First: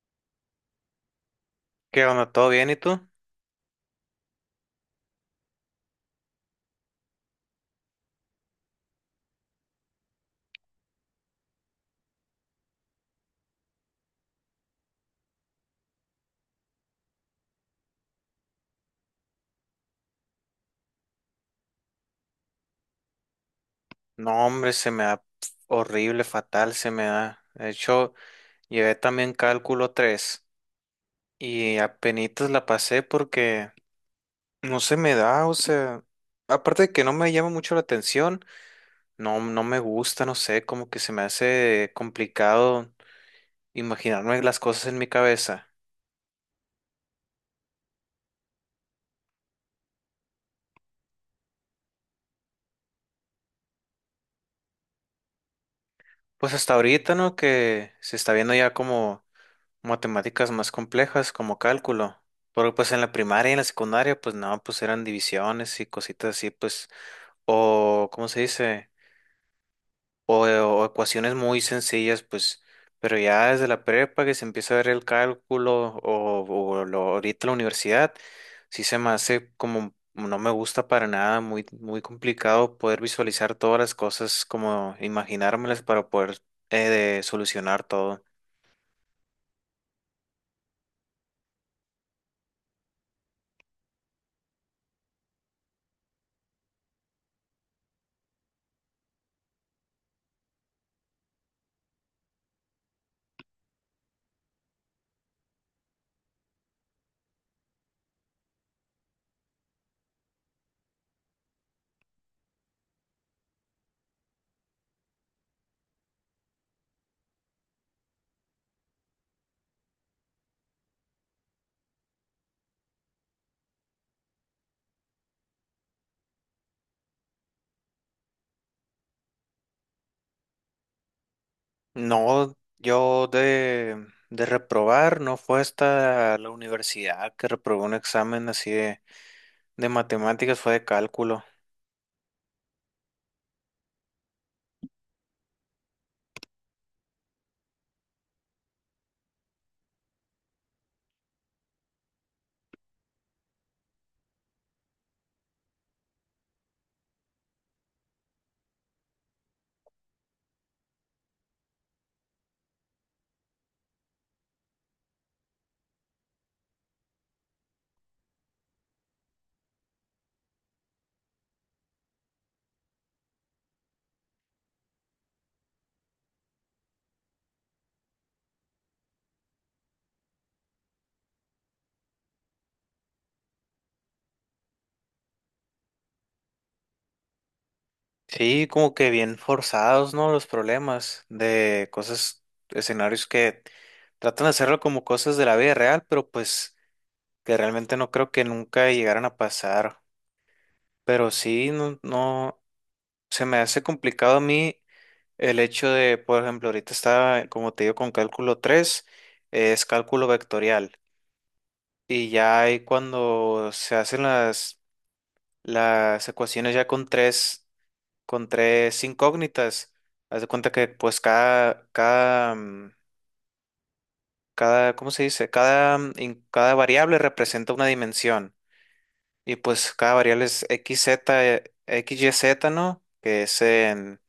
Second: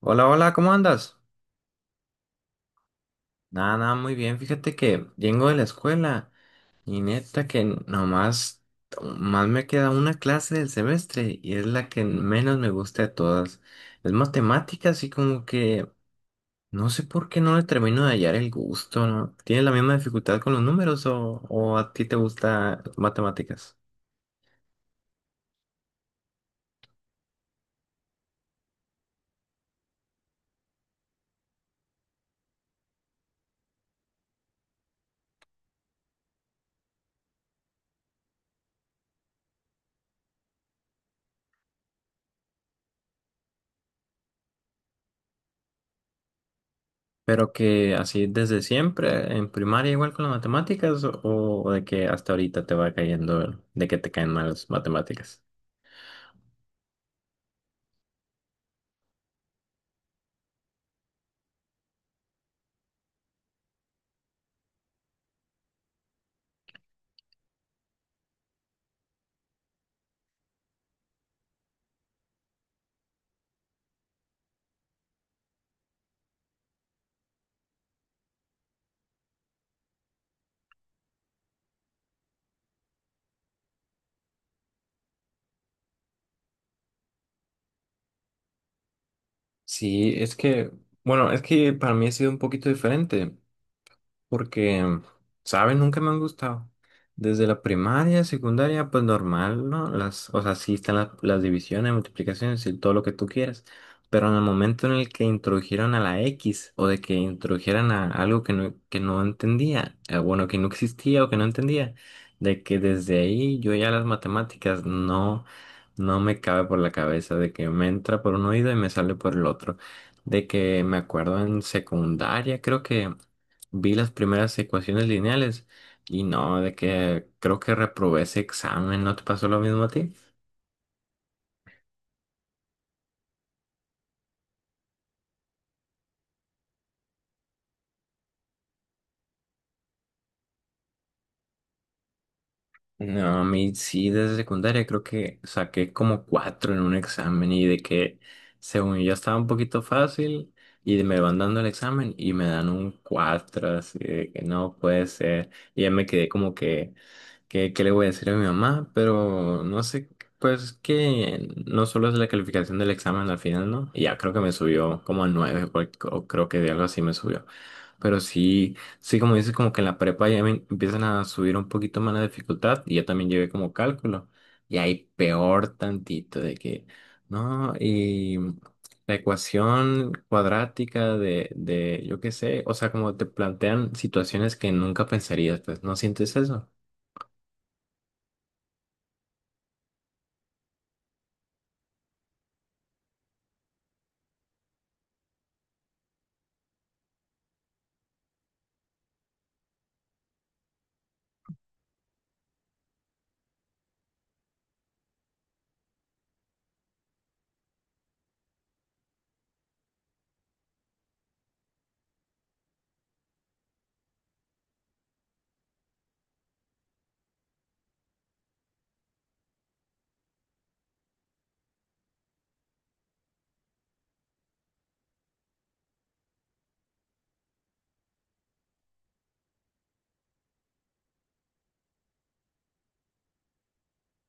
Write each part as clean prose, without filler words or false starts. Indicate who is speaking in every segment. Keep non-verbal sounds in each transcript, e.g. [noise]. Speaker 1: Hola, hola, ¿cómo andas?
Speaker 2: ¿Qué onda? ¿Todo bien y tú?
Speaker 1: Nada, nada, muy bien. Fíjate que vengo de la escuela y neta que nomás más me queda una clase del semestre y es la que menos me gusta de todas. Es matemáticas y como que no sé por qué no le termino de hallar el gusto, ¿no? ¿Tienes la misma dificultad con los números o a ti te gusta matemáticas?
Speaker 2: No, hombre, se me da pf, horrible, fatal, se me da. De hecho, llevé también cálculo 3 y apenitas la pasé porque no se me da, o sea, aparte de que no me llama mucho la atención, no, no me gusta, no sé, como que se me hace complicado imaginarme las cosas en mi cabeza.
Speaker 1: Pero que así desde siempre, en primaria igual con las matemáticas o de que hasta ahorita te va cayendo, de que te caen mal las matemáticas.
Speaker 2: Pues hasta ahorita, ¿no? Que se está viendo ya como matemáticas más complejas como cálculo. Porque pues en la primaria y en la secundaria, pues no, pues eran divisiones y cositas así, pues, o, ¿cómo se dice? O ecuaciones muy sencillas, pues, pero ya desde la prepa que se empieza a ver el cálculo o lo, ahorita la universidad, sí se me hace como, no me gusta para nada, muy, muy complicado poder visualizar todas las cosas, como imaginármelas para poder de solucionar todo.
Speaker 1: Sí, es que, bueno, es que para mí ha sido un poquito diferente porque, ¿saben? Nunca me han gustado. Desde la primaria, secundaria, pues normal, ¿no? Las, o sea, sí están las divisiones, multiplicaciones y todo lo que tú quieras. Pero en el momento en el que introdujeron a la X o de que introdujeran a algo que no entendía, bueno, que no existía o que no entendía, de que desde ahí yo ya las matemáticas no, no me cabe por la cabeza, de que me entra por un oído y me sale por el otro. De que me acuerdo en secundaria, creo que vi las primeras ecuaciones lineales y no, de que creo que reprobé ese examen. ¿No te pasó lo mismo a ti?
Speaker 2: No, yo de reprobar, no fue hasta la universidad que reprobé un examen así de matemáticas, fue de cálculo.
Speaker 1: No, a mí sí, desde secundaria creo que saqué como cuatro en un examen y de que según yo estaba un poquito fácil y me van dando el examen y me dan un cuatro, así de que no puede ser. Y ya me quedé como que ¿qué, qué le voy a decir a mi mamá? Pero no sé, pues que no solo es la calificación del examen al final, ¿no? Y ya creo que me subió como a nueve, por- o creo que de algo así me subió. Pero sí, sí, como dices, como que en la prepa ya me empiezan a subir un poquito más la dificultad y yo también llevé como cálculo. Y ahí peor tantito de que, ¿no? Y la ecuación cuadrática de, yo qué sé, o sea, como te plantean situaciones que nunca pensarías, pues, ¿no sientes eso?
Speaker 2: Sí, como que bien forzados, ¿no? Los problemas de cosas, escenarios que tratan de hacerlo como cosas de la vida real, pero pues que realmente no creo que nunca llegaran a pasar. Pero sí, no, no, se me hace complicado a mí el hecho de, por ejemplo, ahorita está, como te digo, con cálculo tres, es cálculo vectorial. Y ya ahí cuando se hacen las ecuaciones ya con tres incógnitas, haz de cuenta que pues cada, cada, cada, ¿cómo se dice? Cada, cada variable representa una dimensión. Y pues cada variable es X, Z, X, y Z, ¿no? Que es en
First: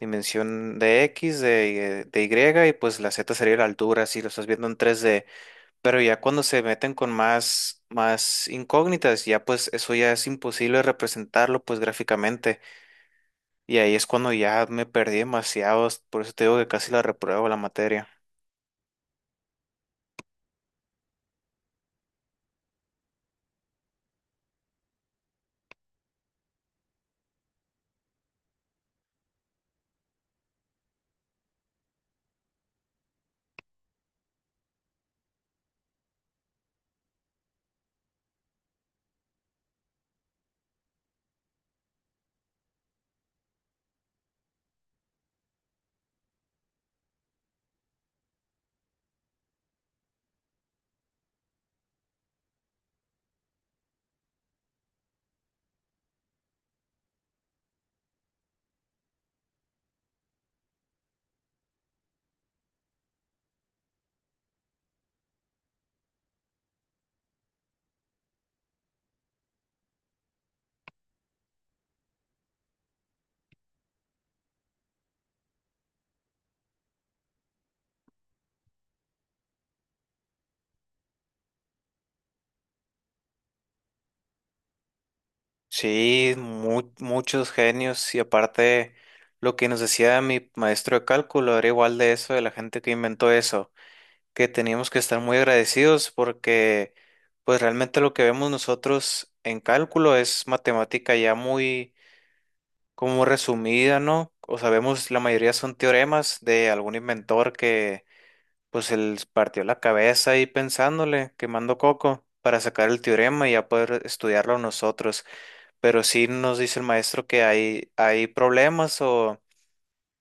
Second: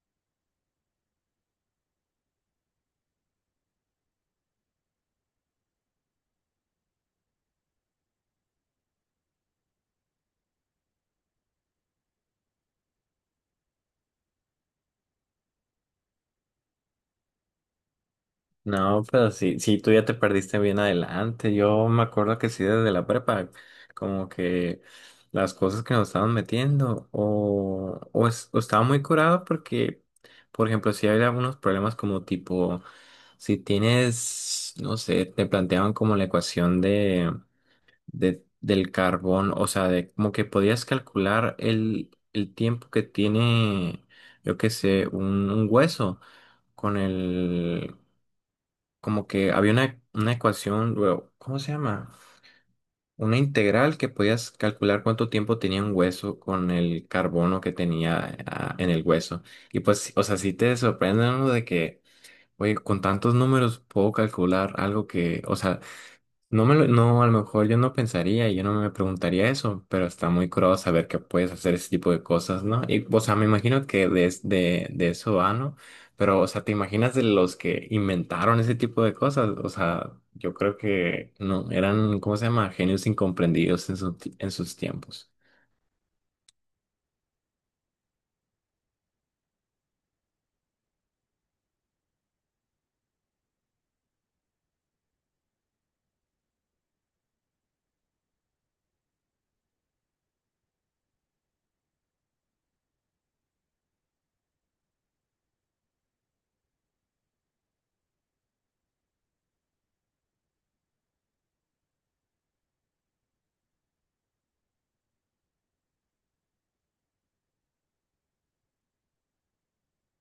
Speaker 2: dimensión de X, de Y, y pues la Z sería la altura, si lo estás viendo en 3D. Pero ya cuando se meten con más, más incógnitas, ya pues eso ya es imposible representarlo pues gráficamente. Y ahí es cuando ya me perdí demasiado, por eso te digo que casi la repruebo la materia.
Speaker 1: No, pero sí, sí, tú ya te perdiste bien adelante. Yo me acuerdo que sí, desde la prepa, como que las cosas que nos estaban metiendo, o, es- o estaba muy curado porque, por ejemplo, si había algunos problemas como tipo, si tienes, no sé, te planteaban como la ecuación de- del carbón, o sea, de como que podías calcular el tiempo que tiene, yo qué sé, un hueso con el como que había una ecuación, bueno, ¿cómo se llama? Una integral que podías calcular cuánto tiempo tenía un hueso con el carbono que tenía ah, en el hueso. Y pues, sí, o sea, sí te sorprende, ¿no? De que, oye, con tantos números puedo calcular algo que, o sea, no me lo- no, a lo mejor yo no pensaría, y yo no me preguntaría eso, pero está muy curado saber que puedes hacer ese tipo de cosas, ¿no? Y, o sea, me imagino que de, es- de eso va, ¿no? Pero, o sea, ¿te imaginas de los que inventaron ese tipo de cosas? O sea, yo creo que no, eran, ¿cómo se llama? Genios incomprendidos en, su ti- en sus tiempos.
Speaker 2: Sí, muchos genios, y aparte lo que nos decía mi maestro de cálculo era igual de eso, de la gente que inventó eso, que teníamos que estar muy agradecidos porque pues realmente lo que vemos nosotros en cálculo es matemática ya muy como resumida, ¿no? O sabemos, la mayoría son teoremas de algún inventor que pues él partió la cabeza ahí pensándole, quemando coco para sacar el teorema y ya poder estudiarlo nosotros. Pero sí nos dice el maestro que hay problemas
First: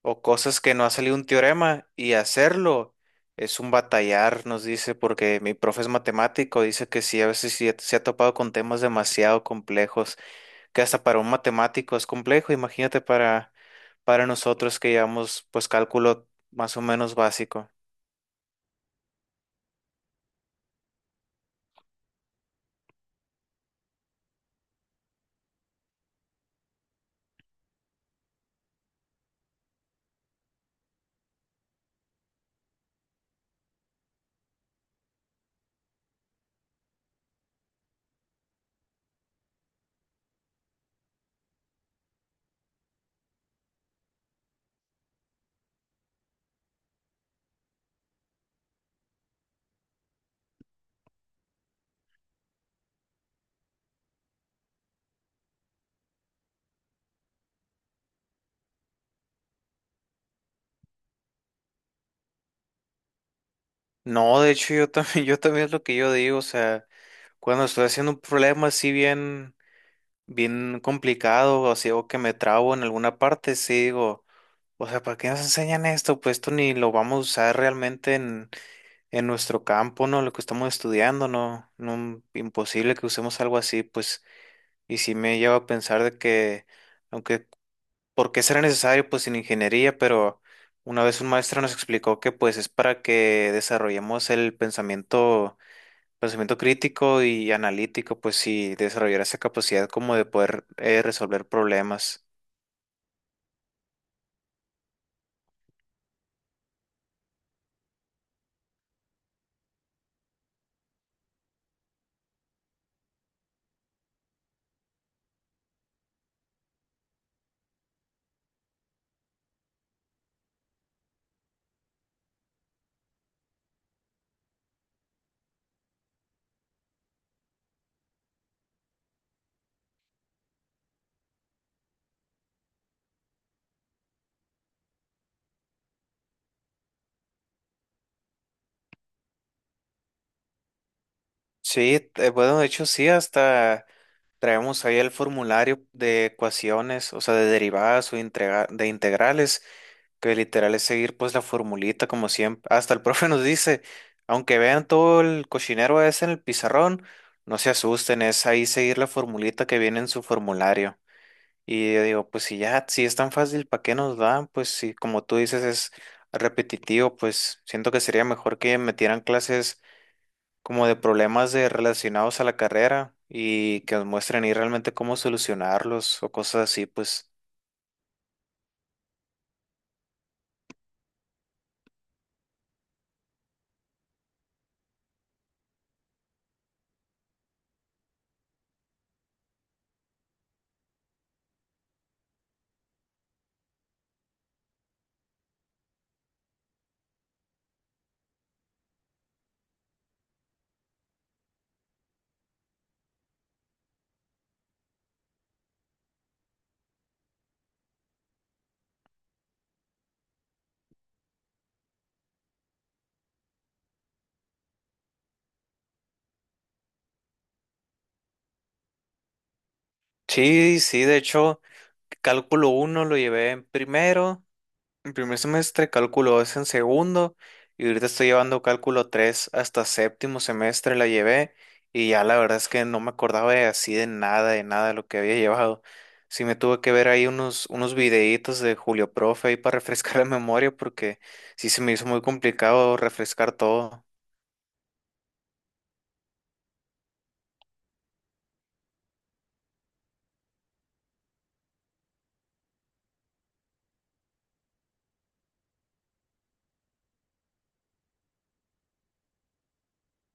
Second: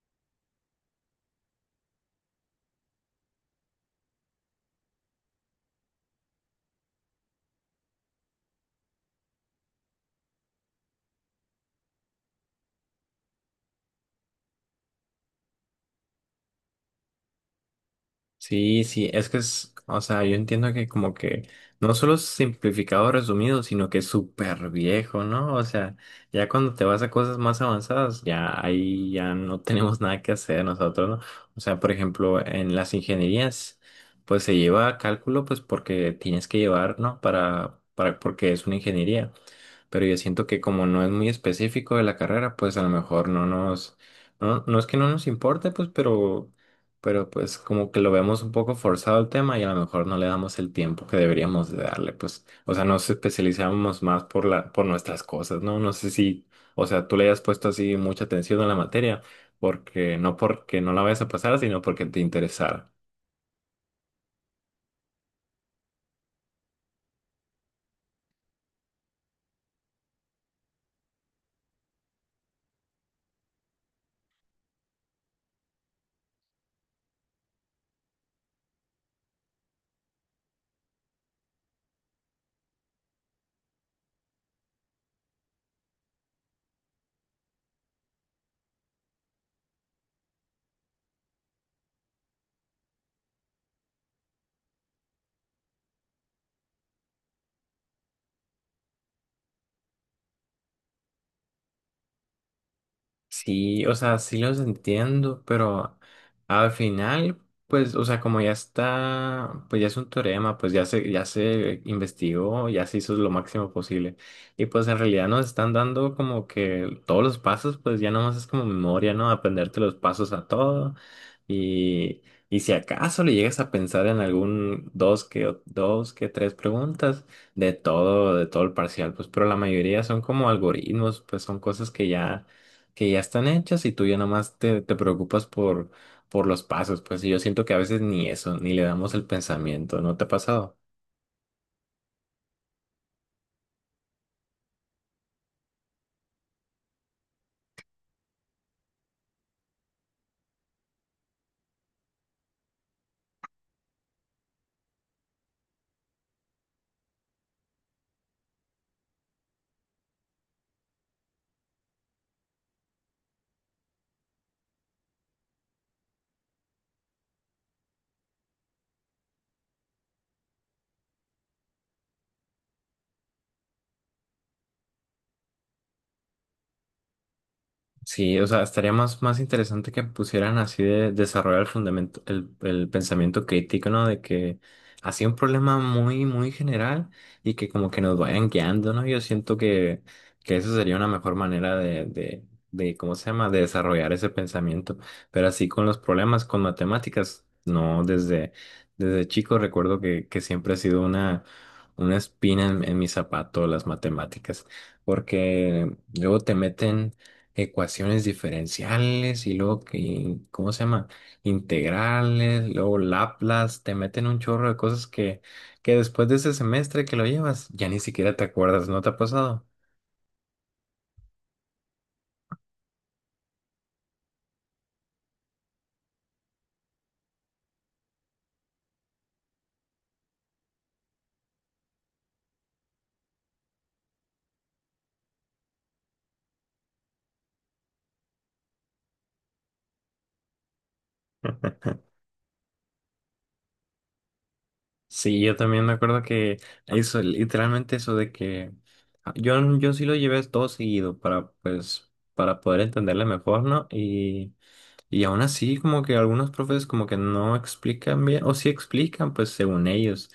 Speaker 2: o cosas que no ha salido un teorema, y hacerlo es un batallar, nos dice, porque mi profe es matemático. Dice que sí, a veces sí se ha topado con temas demasiado complejos, que hasta para un matemático es complejo, imagínate para nosotros que llevamos pues cálculo más o menos básico.
Speaker 1: Sí, sí, es que es, o sea, yo entiendo que como que no solo es simplificado resumido, sino que es súper viejo, ¿no? O sea, ya cuando te vas a cosas más avanzadas, ya ahí ya no [laughs] tenemos nada que hacer nosotros, ¿no? O sea, por ejemplo, en las ingenierías, pues se lleva cálculo, pues porque tienes que llevar, ¿no? Para, porque es una ingeniería, pero yo siento que como no es muy específico de la carrera, pues a lo mejor no nos, no, no es que no nos importe, pues, pero pues como que lo vemos un poco forzado el tema y a lo mejor no le damos el tiempo que deberíamos de darle, pues, o sea, nos especializamos más por la, por nuestras cosas, ¿no? No sé si, o sea, tú le hayas puesto así mucha atención a la materia, porque no la vayas a pasar, sino porque te interesara.
Speaker 2: No, de hecho yo también, [laughs] yo también es lo que yo digo, o sea, cuando estoy haciendo un problema así bien bien complicado, o si o que me trabo en alguna parte, sí digo, o sea, ¿para qué nos enseñan esto? Pues esto ni lo vamos a usar realmente en nuestro campo, ¿no? Lo que estamos estudiando, ¿no? No, imposible que usemos algo así, pues, y sí me lleva a pensar de que, aunque, ¿por qué será necesario? Pues en ingeniería, pero una vez un maestro nos explicó que pues es para que desarrollemos el pensamiento. Pensamiento crítico y analítico, pues sí, desarrollar esa capacidad como de poder resolver problemas.
Speaker 1: Sí, o sea, sí los entiendo, pero al final, pues, o sea, como ya está, pues ya es un teorema, pues ya se investigó, ya se hizo lo máximo posible. Y pues en realidad nos están dando como que todos los pasos, pues ya nomás es como memoria, ¿no? Aprenderte los pasos a todo. Y, y si acaso le llegas a pensar en algún dos que tres preguntas de todo el parcial, pues, pero la mayoría son como algoritmos, pues son cosas que ya están hechas y tú ya nada más te, te preocupas por los pasos, pues y yo siento que a veces ni eso, ni le damos el pensamiento, ¿no te ha pasado?
Speaker 2: Sí, bueno, de hecho sí, hasta traemos ahí el formulario de ecuaciones, o sea, de derivadas o de integrales, que literal es seguir pues la formulita como siempre. Hasta el [laughs] profe nos dice, aunque vean todo el cochinero ese en el pizarrón, no se asusten, es ahí seguir la formulita que viene en su formulario. Y yo digo, pues si ya, si es tan fácil, ¿para qué nos dan? Pues si como tú dices es repetitivo, pues siento que sería mejor que metieran clases como de problemas de relacionados a la carrera y que nos muestren ahí realmente cómo solucionarlos o cosas así, pues.
Speaker 1: Sí, o sea, estaría más, más interesante que pusieran así de desarrollar el fundamento, el pensamiento crítico, ¿no? De que así un problema muy, muy general y que como que nos vayan guiando, ¿no? Yo siento que eso sería una mejor manera de, ¿cómo se llama? De desarrollar ese pensamiento. Pero así con los problemas, con matemáticas, no, desde, desde chico recuerdo que siempre ha sido una espina en mi zapato las matemáticas, porque luego te meten ecuaciones diferenciales y luego que, ¿cómo se llama? Integrales, luego Laplace, te meten un chorro de cosas que después de ese semestre que lo llevas, ya ni siquiera te acuerdas, ¿no te ha pasado?
Speaker 2: Sí, sí, de hecho, cálculo uno lo llevé en primero, en primer semestre, cálculo 2 en segundo, y ahorita estoy llevando cálculo 3 hasta séptimo semestre la llevé, y ya la verdad es que no me acordaba de así de nada, de nada de lo que había llevado. Sí me tuve que ver ahí unos, unos videitos de Julio Profe ahí para [laughs] refrescar la memoria, porque sí se me hizo muy complicado refrescar todo.
Speaker 1: Sí, yo también me acuerdo que eso, literalmente eso de que ah, yo sí lo llevé todo seguido para, pues, para poder entenderle mejor, ¿no? Y aún así, como que algunos profes como que no explican bien, o sí explican, pues según ellos,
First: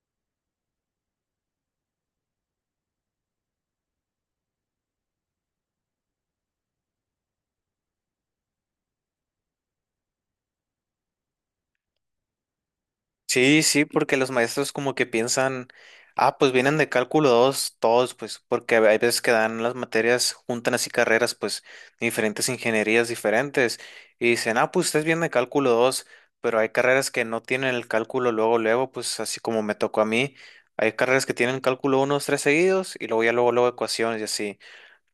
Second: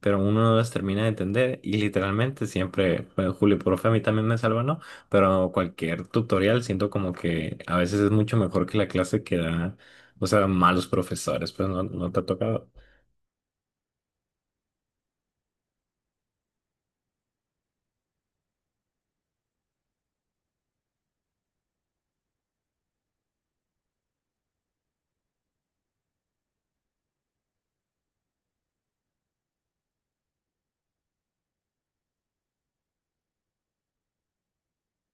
Speaker 1: pero uno no las termina de entender y literalmente siempre, bueno, Julio, profe, a mí también me salva, ¿no? Pero cualquier tutorial siento como que a veces es mucho mejor que la clase que da, o sea, malos profesores, pues no, no te ha tocado.
Speaker 2: Sí, sí, porque los maestros como que piensan, ah, pues vienen de cálculo 2, todos, pues, porque hay veces que dan las materias, juntan así carreras, pues, de diferentes ingenierías diferentes, y dicen, ah, pues ustedes vienen de cálculo 2, pero hay carreras que no tienen el cálculo luego, luego, pues, así como me tocó a mí, hay carreras que tienen cálculo 1, 3 seguidos, y luego ya luego, luego ecuaciones y así,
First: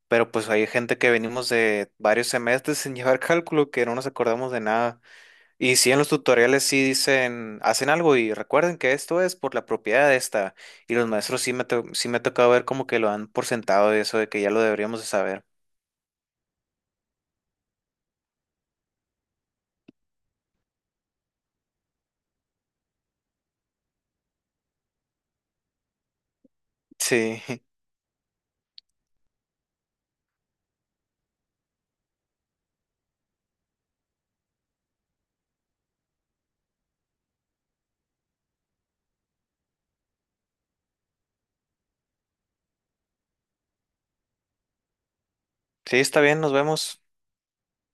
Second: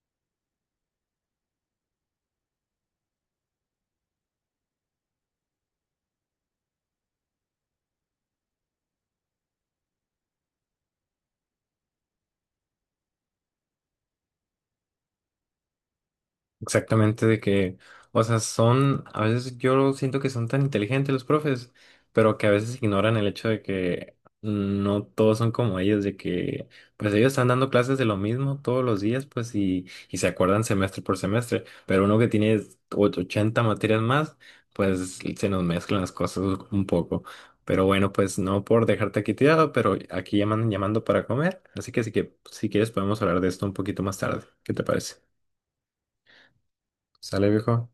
Speaker 2: pero pues hay gente que venimos de varios semestres [laughs] sin llevar cálculo, que no nos acordamos de nada. Y si en los tutoriales sí dicen, hacen algo y recuerden que esto es por la propiedad de esta. Y los maestros sí me, sí me ha tocado ver como que lo han por sentado de eso, de que ya lo deberíamos de saber.
Speaker 1: Exactamente, de que, o sea, son, a veces yo siento que son tan inteligentes los profes, pero que a veces ignoran el hecho de que no todos son como ellos, de que, pues ellos
Speaker 2: Sí,
Speaker 1: están dando clases de lo mismo todos los días, pues, y se acuerdan semestre por semestre, pero uno que tiene och- 80 materias más, pues se nos mezclan las cosas un poco. Pero bueno, pues no por dejarte aquí tirado, pero aquí llaman llamando para comer, así que, sí que si quieres podemos hablar de esto un poquito más tarde. ¿Qué te parece?
Speaker 2: [laughs] sí, está bien, nos vemos.
Speaker 1: ¿Sale, viejo?